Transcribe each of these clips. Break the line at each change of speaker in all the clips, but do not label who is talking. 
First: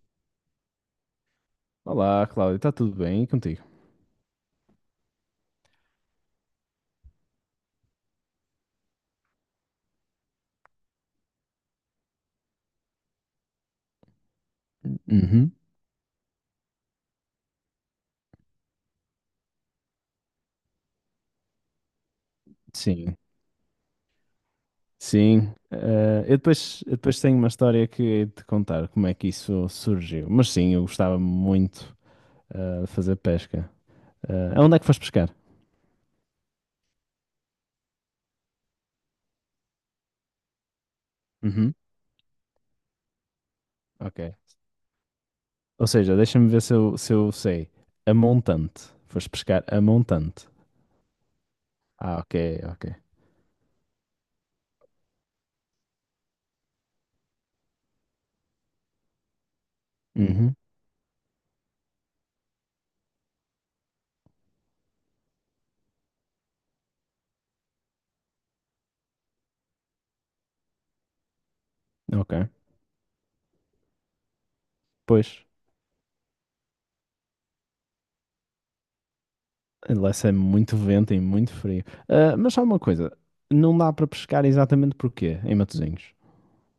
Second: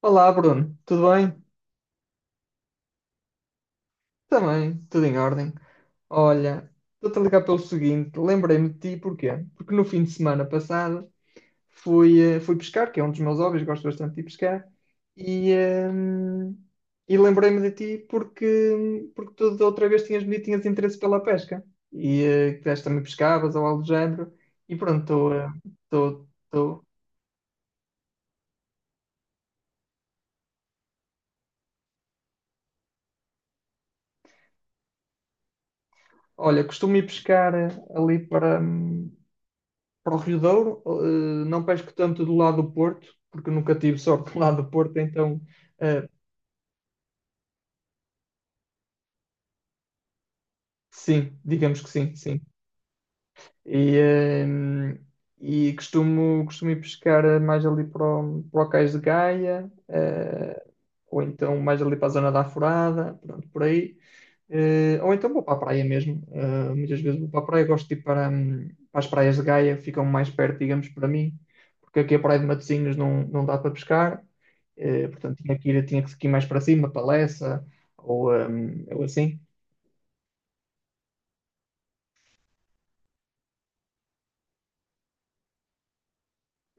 Olá, Bruno, tudo bem?
Olá, Cláudio, está tudo bem? E contigo?
Também, tudo em ordem. Olha, estou-te a ligar pelo seguinte, lembrei-me de ti, porquê? Porque no fim de semana passado fui pescar, que é um dos meus hobbies, gosto bastante de ir pescar, e,
Uhum.
ehm, e lembrei-me de ti porque tu da outra vez tinhas-me dito que tinhas interesse pela pesca, e que deste também
Sim,
pescavas ou algo do género, e pronto, estou... eh,
sim.
estou
Eu depois,
estou.
eu depois tenho uma história que hei de te contar como é que isso surgiu. Mas sim, eu gostava muito de fazer pesca. Eh, aonde é que foste pescar?
Olha, costumo ir pescar ali para. Para o Rio Douro, não
Uhum.
pesco tanto do lado do Porto, porque nunca tive
Ok.
sorte do lado do Porto, então
Ou
eh,
seja, deixa-me ver se eu sei. A montante. Foste pescar a montante.
sim, digamos que sim,
Ah, ok,
sim.
ok.
E, eh, e costumo ir pescar mais ali para o Cais de Gaia,
Uhum,
ou então mais ali para a zona da Alvorada, pronto, por aí. Ou então vou para a praia mesmo. Muitas vezes vou para a praia, gosto de ir para, para as praias de Gaia, ficam mais perto, digamos, para mim, porque aqui a praia de
ok.
Matosinhos não dá para pescar. Portanto,
Pois,
tinha que ir mais para cima, para Lessa, ou assim.
lá é muito vento e muito frio. Ah, mas só uma coisa, não dá para pescar exatamente porquê em Matosinhos?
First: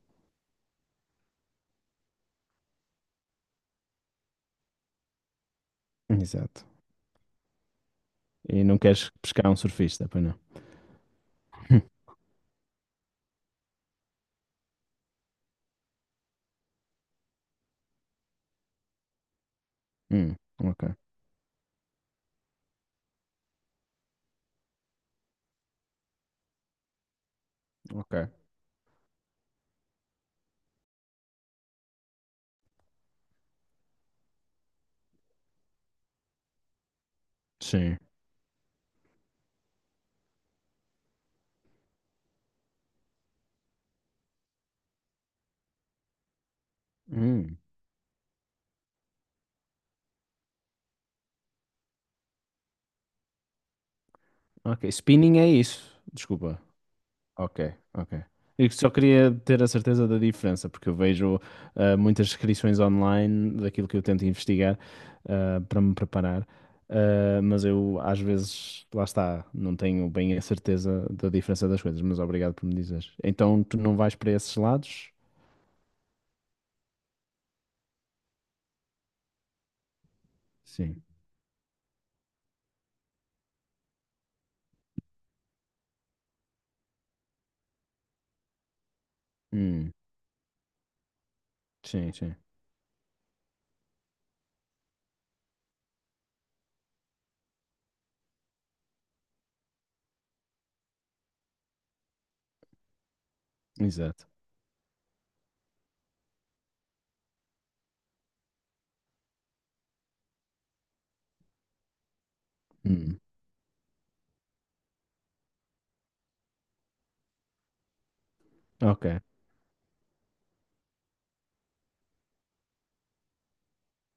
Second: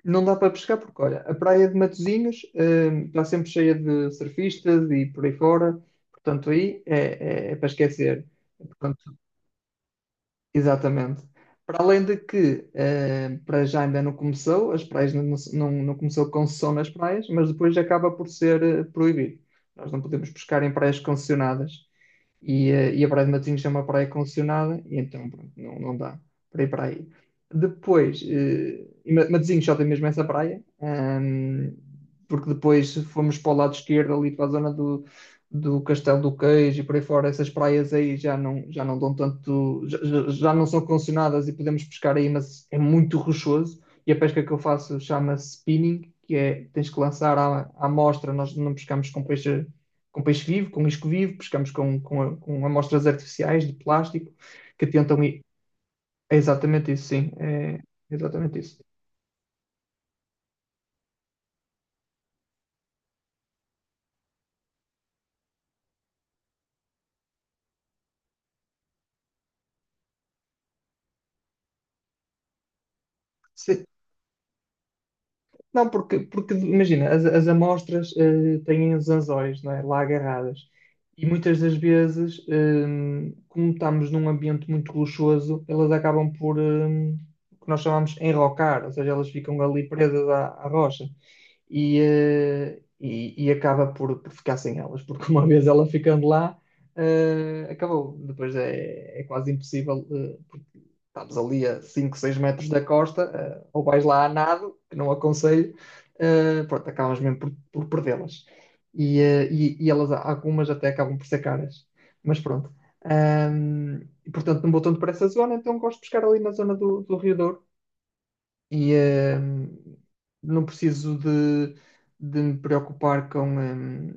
Não dá para pescar porque, olha, a praia de Matosinhos, está sempre cheia de surfistas e por aí fora, portanto
Exato.
é para esquecer.
E não queres
Portanto,
pescar um surfista, pois não?
exatamente. Para além de que, para já ainda não começou, as praias não, não, não começou concessão nas praias, mas depois acaba por ser proibido. Nós não podemos
Hum,
pescar em
ok.
praias concessionadas. E a Praia de Matosinhos é uma praia concessionada, e então pronto, não dá para ir para aí.
Ok.
Depois, Matosinhos só tem mesmo essa praia, porque depois fomos para o lado esquerdo, ali para a zona do Castelo do Queijo e por aí fora, essas praias
Sim.
aí já não dão tanto, já não são condicionadas e podemos pescar aí, mas é muito rochoso. E a pesca que eu faço chama-se spinning, que é tens que lançar
Hum,
à amostra, nós não pescamos com peixe vivo, com isco vivo, pescamos com amostras artificiais de plástico que
ok.
tentam
Spinning
ir.
é isso.
É
Desculpa.
exatamente isso, sim,
Ok,
é
ok.
exatamente
Eu
isso.
só queria ter a certeza da diferença, porque eu vejo muitas descrições online daquilo que eu tento investigar, para me preparar. Ah, mas eu às vezes, lá está, não tenho bem a certeza da diferença das coisas, mas obrigado por me dizeres. Então tu não vais para esses lados?
Não, porque, porque imagina, as amostras têm os anzóis, não é? Lá agarradas.
Sim.
E muitas das vezes, como estamos num ambiente muito luxuoso, elas acabam o que nós chamamos enrocar, ou seja, elas ficam ali
Hum,
presas à rocha.
sim, sim.
E acaba por ficar sem elas, porque uma vez ela ficando lá, acabou. Depois é quase impossível, porque estamos ali a 5, 6 metros da costa, ou vais lá
Exato.
a nado, que não aconselho, pronto, acabas mesmo por perdê-las. E elas, algumas até acabam por ser caras. Mas pronto.
Hum,
E, portanto, não vou tanto para essa zona, então gosto de pescar ali na zona do Rio Douro. E
ok,
não preciso de me preocupar com,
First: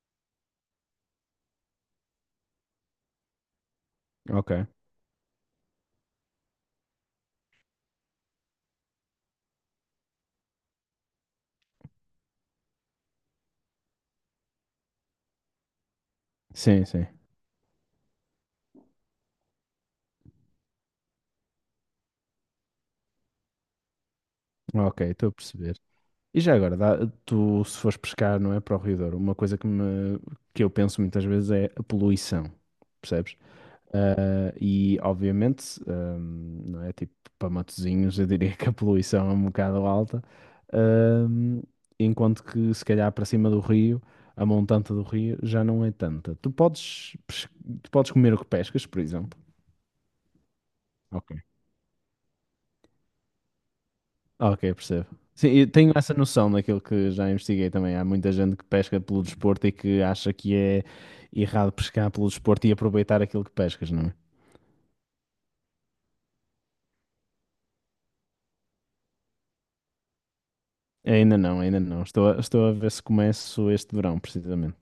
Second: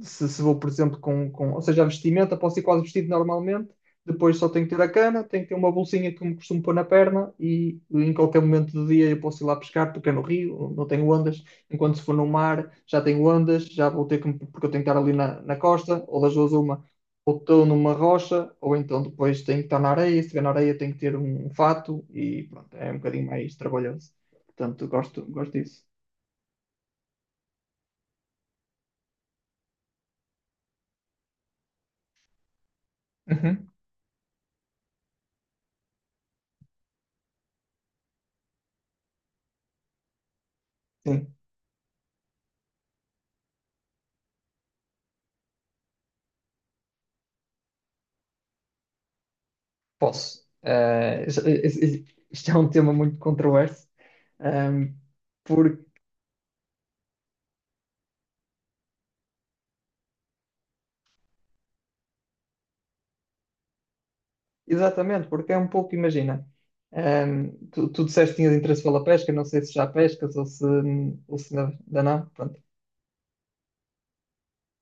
se vou, por exemplo, ou seja, a vestimenta, posso ir quase vestido normalmente, depois só
ok.
tenho que ter a cana, tenho que ter uma bolsinha que me costumo pôr na perna e em qualquer momento do dia eu posso ir lá pescar, porque é no rio, não tenho ondas, enquanto se for no mar já tenho ondas, já vou ter porque eu tenho que estar ali na costa, ou das duas uma,
Sim, sim.
ou estou numa rocha, ou então depois tenho que estar na areia, se estiver na areia tenho que ter um fato e pronto, é um bocadinho mais trabalhoso. Portanto,
Ok, estou a
gosto
perceber.
disso.
E já agora, tu se fores pescar, não é, para o Rio Douro, uma coisa que eu penso muitas vezes é a poluição, percebes?
Uhum,
Ah, e obviamente, ah, não é, tipo, para Matosinhos eu diria que a poluição é um bocado alta, ah,
sim.
enquanto que se calhar para cima do rio, a montante do rio já não é tanta. Tu podes, tu podes comer o que pescas, por exemplo.
Posso.
Ok?
Isto é um tema muito controverso,
Ah, ok,
ehm,
percebo. Sim, eu
porque,
tenho essa noção daquilo que já investiguei também. Há muita gente que pesca pelo desporto e que acha que é errado pescar pelo desporto e aproveitar aquilo que pescas, não é?
exatamente, porque é um pouco, imagina, tu disseste que tinhas interesse pela pesca, não sei se já pescas ou
Ainda
se
não,
ainda
ainda
ainda
não.
não,
Estou
pronto.
estou a ver se começo este verão, precisamente.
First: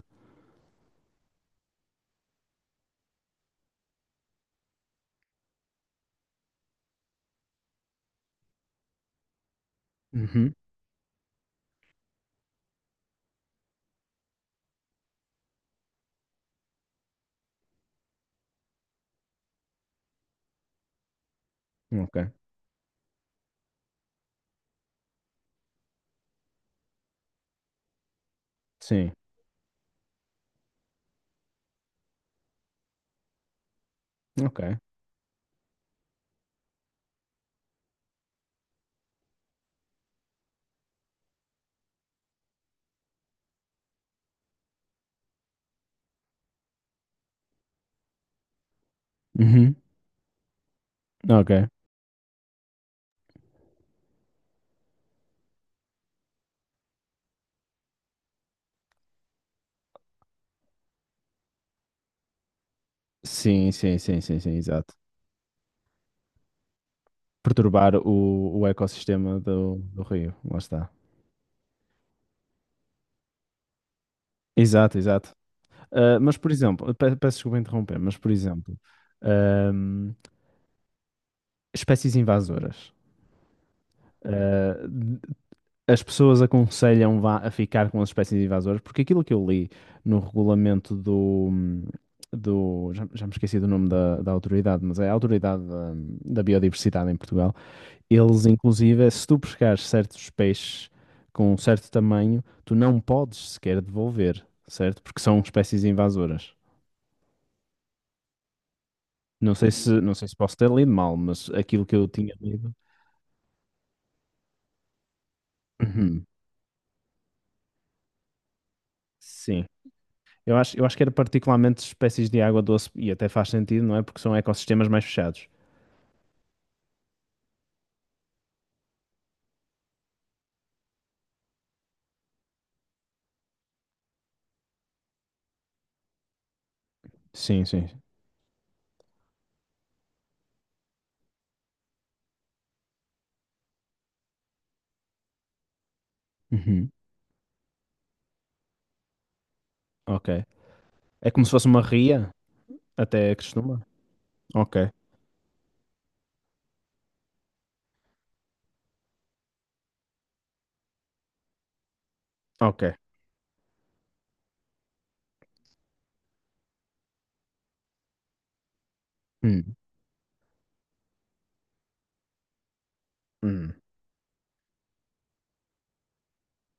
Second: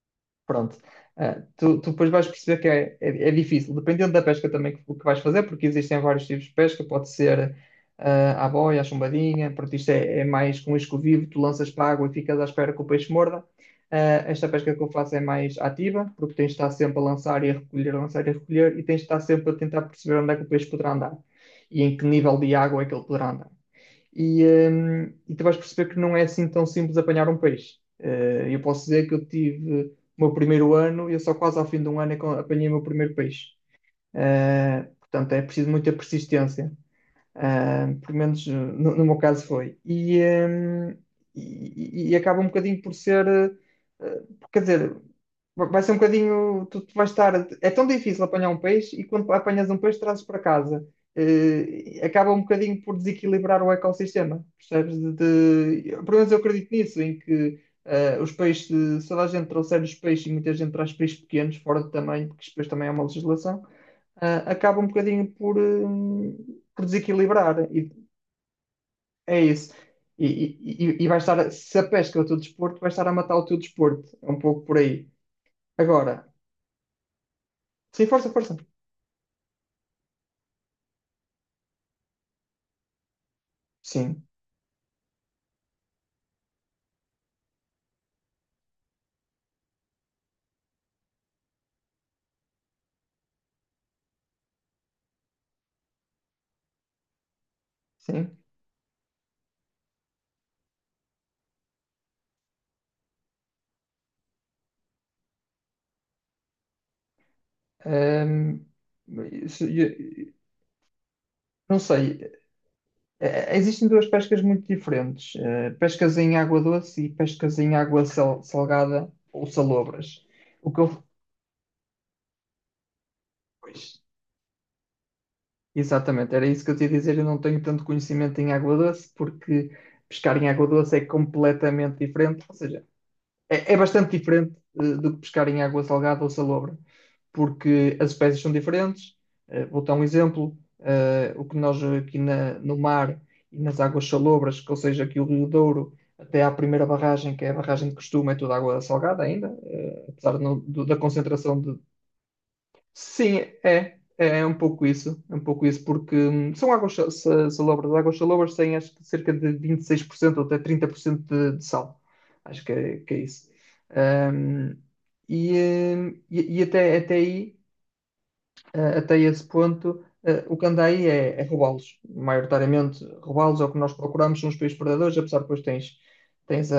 Pronto. Ah, tu depois vais perceber é difícil, dependendo da pesca também que vais fazer, porque existem vários tipos de pesca, pode ser à boia, à chumbadinha, pronto, isto é
Uhum.
mais com isco vivo, tu lanças para a água e ficas à espera que o peixe morda. Ah, esta pesca que eu faço é mais ativa, porque tens de estar sempre a lançar e a recolher, a lançar e a recolher, e tens de estar sempre a tentar perceber onde é que o peixe poderá andar e em que
Ok.
nível de água é que ele poderá andar e, e tu vais perceber que não é assim tão simples apanhar um peixe. Eu posso dizer
Sim.
que eu tive o meu primeiro ano e eu só quase ao fim de um ano é que eu apanhei o meu primeiro peixe.
Ok.
Portanto, é preciso muita persistência. Ah, pelo menos no meu caso foi. E acaba um bocadinho por ser, eh, quer dizer, vai ser um bocadinho, tu vais estar, é tão difícil apanhar um peixe e quando apanhas um
Uhum.
peixe trazes para casa.
Ok.
Acaba um bocadinho por desequilibrar o ecossistema, percebes? Pelo menos eu acredito nisso, em que eh, os peixes, se toda a gente trouxer os peixes e muita gente traz peixes pequenos, fora de tamanho, porque isto depois também é uma legislação
Sim, sim, sim, sim, sim,
acaba um
exato.
bocadinho por desequilibrar. E
Perturbar o
é
ecossistema
isso.
do rio. Lá está.
E vai estar, se a pesca é o teu desporto, vai estar a matar o teu desporto. É um pouco por
Exato,
aí.
exato. Ah,
Agora,
mas, por exemplo, peço desculpa interromper,
sim,
mas, por
força, força.
exemplo, ahm, espécies invasoras.
Sim,
Ah, as pessoas aconselham vá a ficar com as espécies invasoras, porque aquilo que eu li no regulamento do já, já me esqueci do nome da autoridade, mas é a autoridade da biodiversidade em Portugal.
sim.
Eles, inclusive, é se tu pescares certos peixes com um certo tamanho, tu não podes sequer devolver, certo? Porque são espécies invasoras.
Hum,
Não
isso-
sei se, não sei
eu-
se posso ter lido mal, mas
não
aquilo que eu
sei.
tinha lido.
Existem duas pescas muito diferentes: pescas
Uhum.
em água doce e pescas em salgada ou
Sim.
salobras.
Eu
O
acho,
que
eu acho
eu,
que era particularmente espécies de água doce e até faz sentido, não é?
pois,
Porque são ecossistemas mais fechados.
Exatamente, era isso que eu te ia dizer. Eu não tenho tanto conhecimento em água doce, porque pescar em água doce é completamente diferente, ou seja, é bastante diferente do que pescar em água salgada ou salobra,
Sim, sim.
porque as espécies são diferentes. Vou dar um exemplo: o que nós no mar e nas águas salobras, que, ou seja, aqui o Rio Douro, até à primeira
Uhum.
barragem, que é a barragem de costume, é toda água salgada ainda,
Ok.
apesar de não- do- da
É como se
concentração.
fosse uma ria, até
Sim,
costuma.
é. É um pouco
Ok,
isso. É um pouco isso, porque são salobras. As águas salobras têm acho que cerca de 26% ou até 30% de sal. Acho
ok.
que é isso. Hum, e até, até aí, até esse
Hum,
ponto, o que anda aí é roubá-los. Maioritariamente, roubá-los é o
hum.
que nós procuramos nos países predadores, apesar que depois tens, tens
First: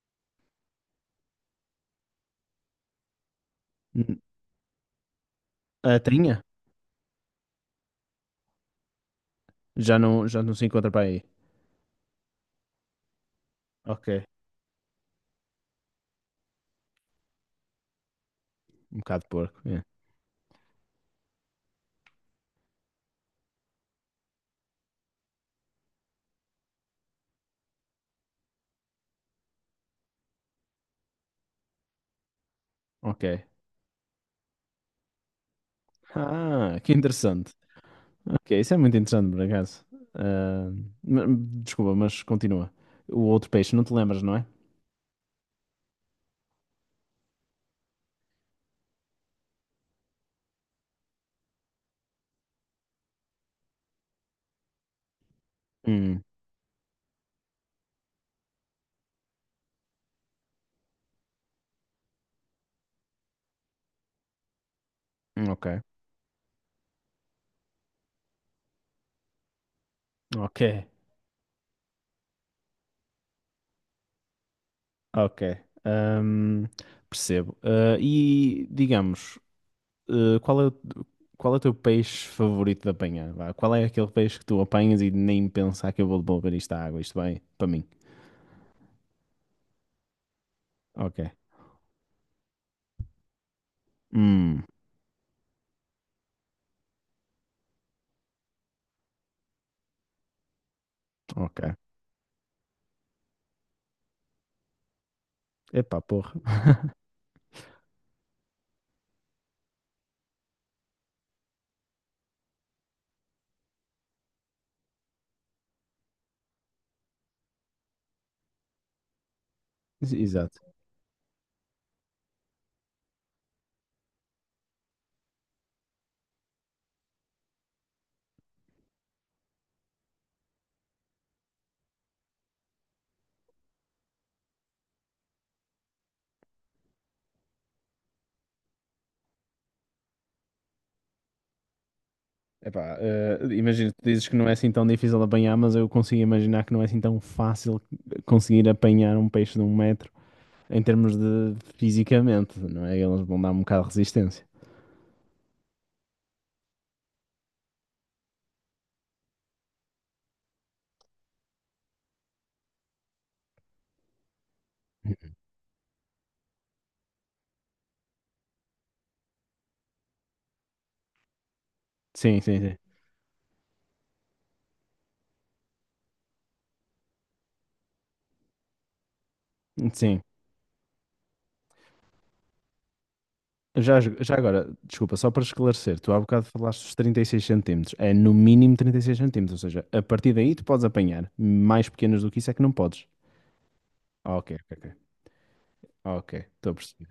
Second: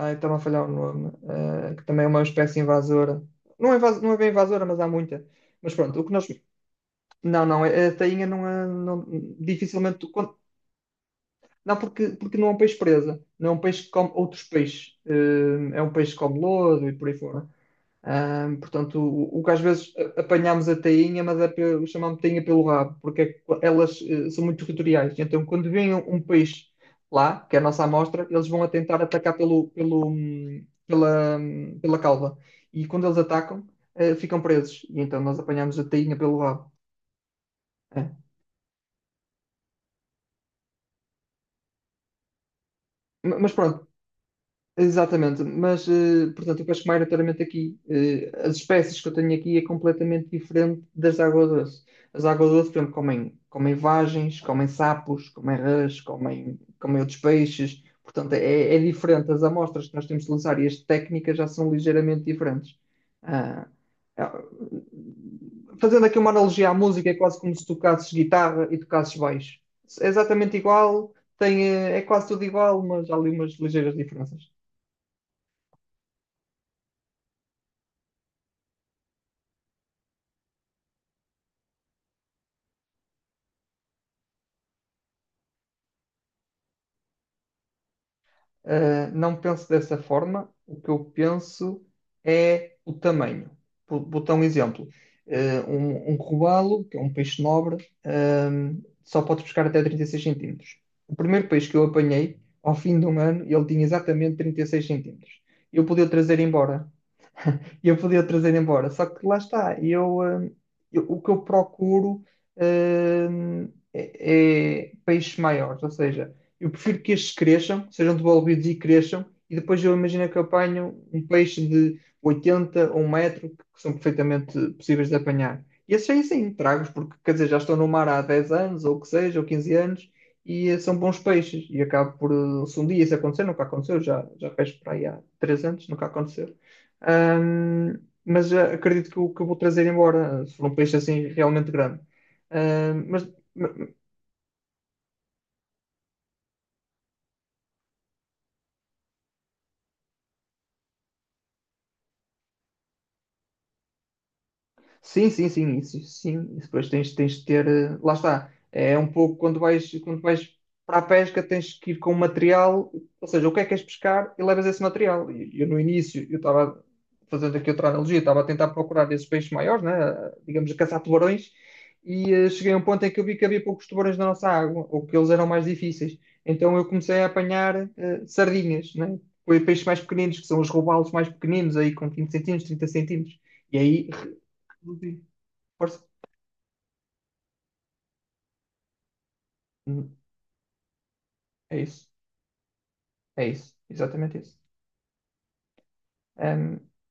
Está a falhar o nome, que também é uma espécie invasora. Não é
Hum.
bem invasora, mas há muita. Mas pronto,
A
o que nós.
tainha?
Não, a tainha não é. Não, dificilmente.
Já não se encontra para aí.
Não, porque, porque não é um peixe presa. Não é um peixe que
Ok.
come outros peixes. É um peixe que come lodo e por aí fora.
Um
Portanto,
bocado de
o que às
porco. É.
vezes apanhamos a tainha, mas é pelo, chamamos tainha pelo rabo, porque é que elas são muito territoriais. Então, quando vem um peixe lá, que é a nossa amostra, eles vão a tentar atacar pela cauda. E quando eles
Ok.
atacam, ficam presos. E então nós apanhamos a tainha pelo rabo.
Ah, que interessante.
É.
Ok, isso é muito interessante, por acaso. Ah, ma- desculpa, mas continua. O outro
Mas
peixe, não
pronto,
te lembras, não é?
exatamente, mas portanto, o casco-maio notoriamente aqui, as espécies que eu tenho aqui é completamente diferente das águas doce. As águas doce por exemplo, comem vagens, comem sapos, comem rãs,
Hum,
comem outros peixes, portanto, é diferente. As amostras que nós temos de utilizar e as técnicas já são ligeiramente diferentes. Ah, ah,
ok.
Fazendo aqui uma analogia à música, é quase como se tocasses guitarra e tocasses baixo. É exatamente
Ok,
igual, é quase tudo igual, mas há ali umas ligeiras diferenças.
ok. Ahm, percebo. Ah, e digamos, ah, qual é qual é o teu peixe favorito de apanhar, vá? Qual é aquele peixe que tu apanhas e nem pensar que eu vou devolver isto à água? Isto bem? Para mim.
Não penso dessa forma. O que eu
Ok.
penso é o tamanho. Vou dar um
Hum,
exemplo. Um robalo, que é um peixe nobre, um, só pode pescar até 36 centímetros. O primeiro
ok.
peixe que eu apanhei, ao fim de um ano, ele tinha exatamente 36 centímetros. Eu
Epá,
podia o
porra.
trazer embora. E eu podia trazer embora. Só que lá está, o que eu procuro, é peixes maiores, ou seja, eu prefiro que estes cresçam, sejam devolvidos e cresçam, e depois eu
Ex-
imagino que eu
Exato.
apanho um peixe de 80 ou um metro, que são perfeitamente possíveis de apanhar. E esses aí sim, trago-os, porque quer dizer, já estão no mar há 10 anos, ou o que seja, ou 15 anos, e são bons peixes. E acabo por, se um dia isso acontecer, nunca aconteceu, já pesco para aí há 3 anos, nunca aconteceu. Ahm, Acredito que o que eu vou trazer embora, se for um peixe assim realmente grande.
Epá,
Ahm, mas,
ah, imagina, tu dizes que não é assim tão difícil de apanhar, mas eu consigo imaginar que não é assim tão fácil conseguir apanhar um peixe de um metro em termos de fisicamente, não é? Eles vão dar um bocado de resistência.
Sim, sim, sim, isso, sim. Isso depois tens, tens de ter. Lá está. É um pouco quando vais para a pesca, tens que ir com o material, ou seja, o que é que queres pescar e levas esse material. E eu no início, eu estava fazendo aqui outra analogia, estava a tentar procurar esses peixes maiores, né? Digamos, a caçar tubarões, e
Sim, sim,
cheguei a
sim.
um ponto em que eu vi que havia poucos tubarões na nossa água, ou que eles eram mais difíceis. Então eu comecei a apanhar sardinhas, né? Peixes mais
Sim.
pequeninos, que são os robalos mais pequeninos, aí com 20 centímetros, 30 centímetros. E
Já,
aí
já agora, desculpa,
reduzi.
só para esclarecer,
Força.
tu há bocado falaste dos 36 centímetros. É no mínimo 36 centímetros, ou seja, a
Hum,
partir daí tu podes apanhar.
É
Mais
isso.
pequenas do que isso é que não podes.
É isso.
Ah,
Exatamente
ok,
isso.
ok, ok. Ok, estou a
Hum,
perceber.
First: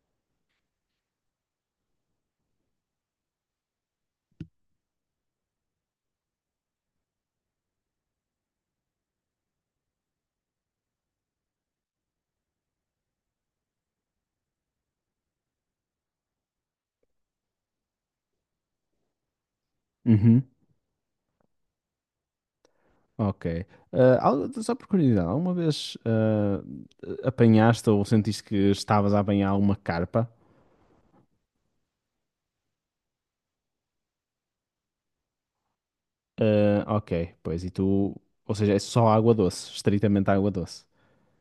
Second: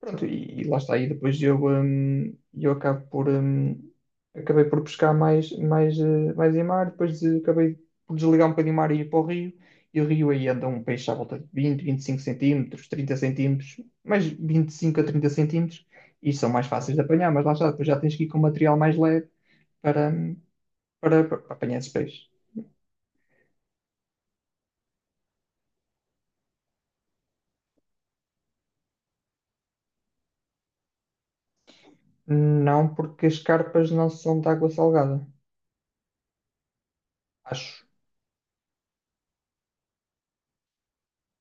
Pronto. E lá está. E depois eu, eu acabo por, acabei por pescar mais em mar, depois acabei por desligar um bocadinho o mar e ir para o rio. E o rio aí anda um peixe à volta de 20, 25 centímetros, 30 centímetros, mais 25 a 30 centímetros, e são mais fáceis de apanhar, mas lá está, depois já tens que ir com material mais leve para,
Uhum,
para apanhar esses peixes.
ok. Ah, só por curiosidade, alguma vez ah, apanhaste ou sentiste que estavas a apanhar alguma carpa?
Não porque as carpas não são de água salgada.
Ah, ok, pois e
Acho.
tu, ou seja, é só água doce, estritamente água doce.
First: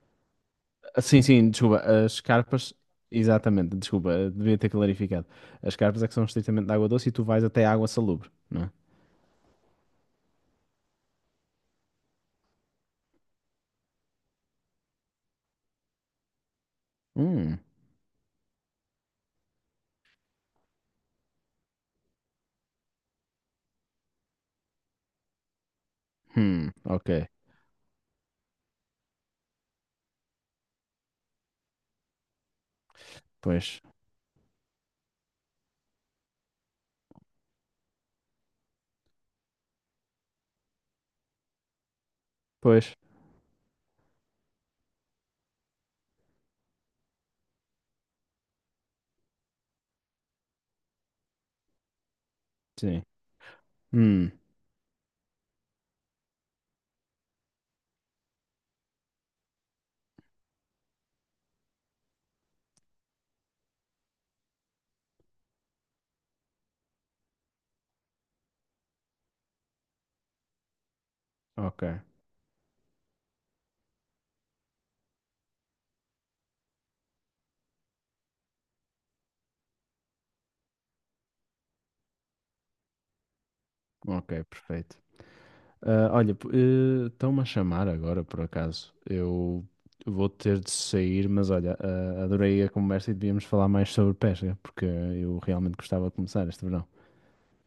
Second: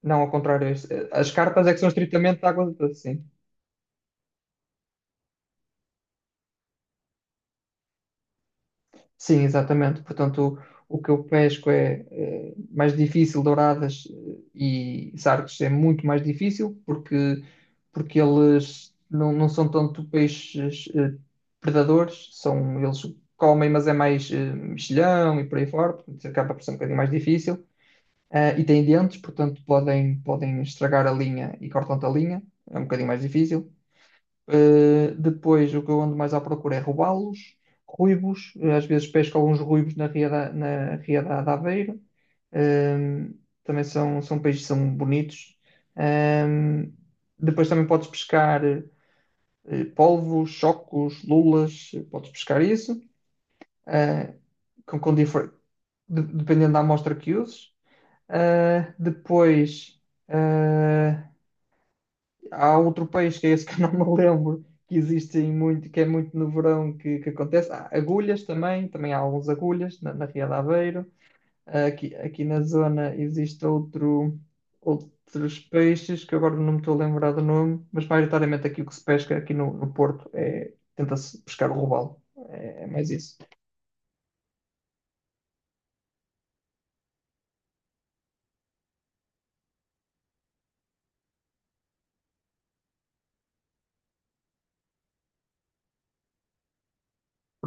Não, ao contrário.
Ah, sim,
As
sim,
cartas é
desculpa,
que são
as
estritamente de água
carpas,
doce, sim.
exatamente, desculpa, devia ter clarificado. As carpas é que são estritamente de água doce e tu vais até água salubre, não é?
Sim, exatamente. Portanto, o que eu pesco mais difícil, douradas e sargos é muito mais difícil porque,
Hum,
porque eles não são tanto peixes eles comem, mas é mais mexilhão e por aí fora, portanto, acaba por ser um bocadinho
ok,
mais difícil. E têm dentes, portanto, podem, podem estragar a linha e cortam-te a linha, é um bocadinho mais difícil.
pois,
Depois, o que eu ando mais à procura é robalos, ruivos. Às vezes pesco alguns ruivos na Ria da Aveiro.
pois,
Um, também são, são peixes que são bonitos. Um, depois também podes pescar polvos, chocos, lulas. Podes pescar isso.
sim, hum,
uh, com, com difer- Dependendo da amostra que uses. Depois... eh, há outro peixe que é esse que eu não me lembro, que existe em muito, que é muito no verão que acontece. Há agulhas também, também há alguns agulhas na Ria de Aveiro.
ok,
Aqui na zona existe outros peixes que agora não me estou a lembrar do nome, mas maioritariamente aqui o que se pesca aqui no, no Porto é tenta-se pescar o robalo. É mais isso.
ok, perfeito. Ah, olha, estão-me a chamar agora, por acaso. Eu vou ter de sair, mas olha, ah, adorei a conversa e devíamos falar mais sobre pesca, porque eu realmente gostava de começar este verão.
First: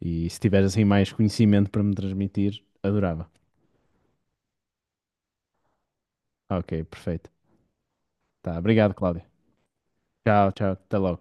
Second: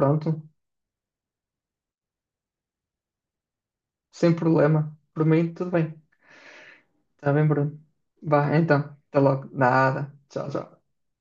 E se tiveres assim mais conhecimento para me transmitir, adorava.
sem problema. Por mim, tudo bem.
Ok, perfeito.
Está bem, Bruno. Vá,
Tá,
então,
obrigado,
até
Cláudio.
logo. Nada. Tchau,
Tchau, tchau,
tchau.
até logo.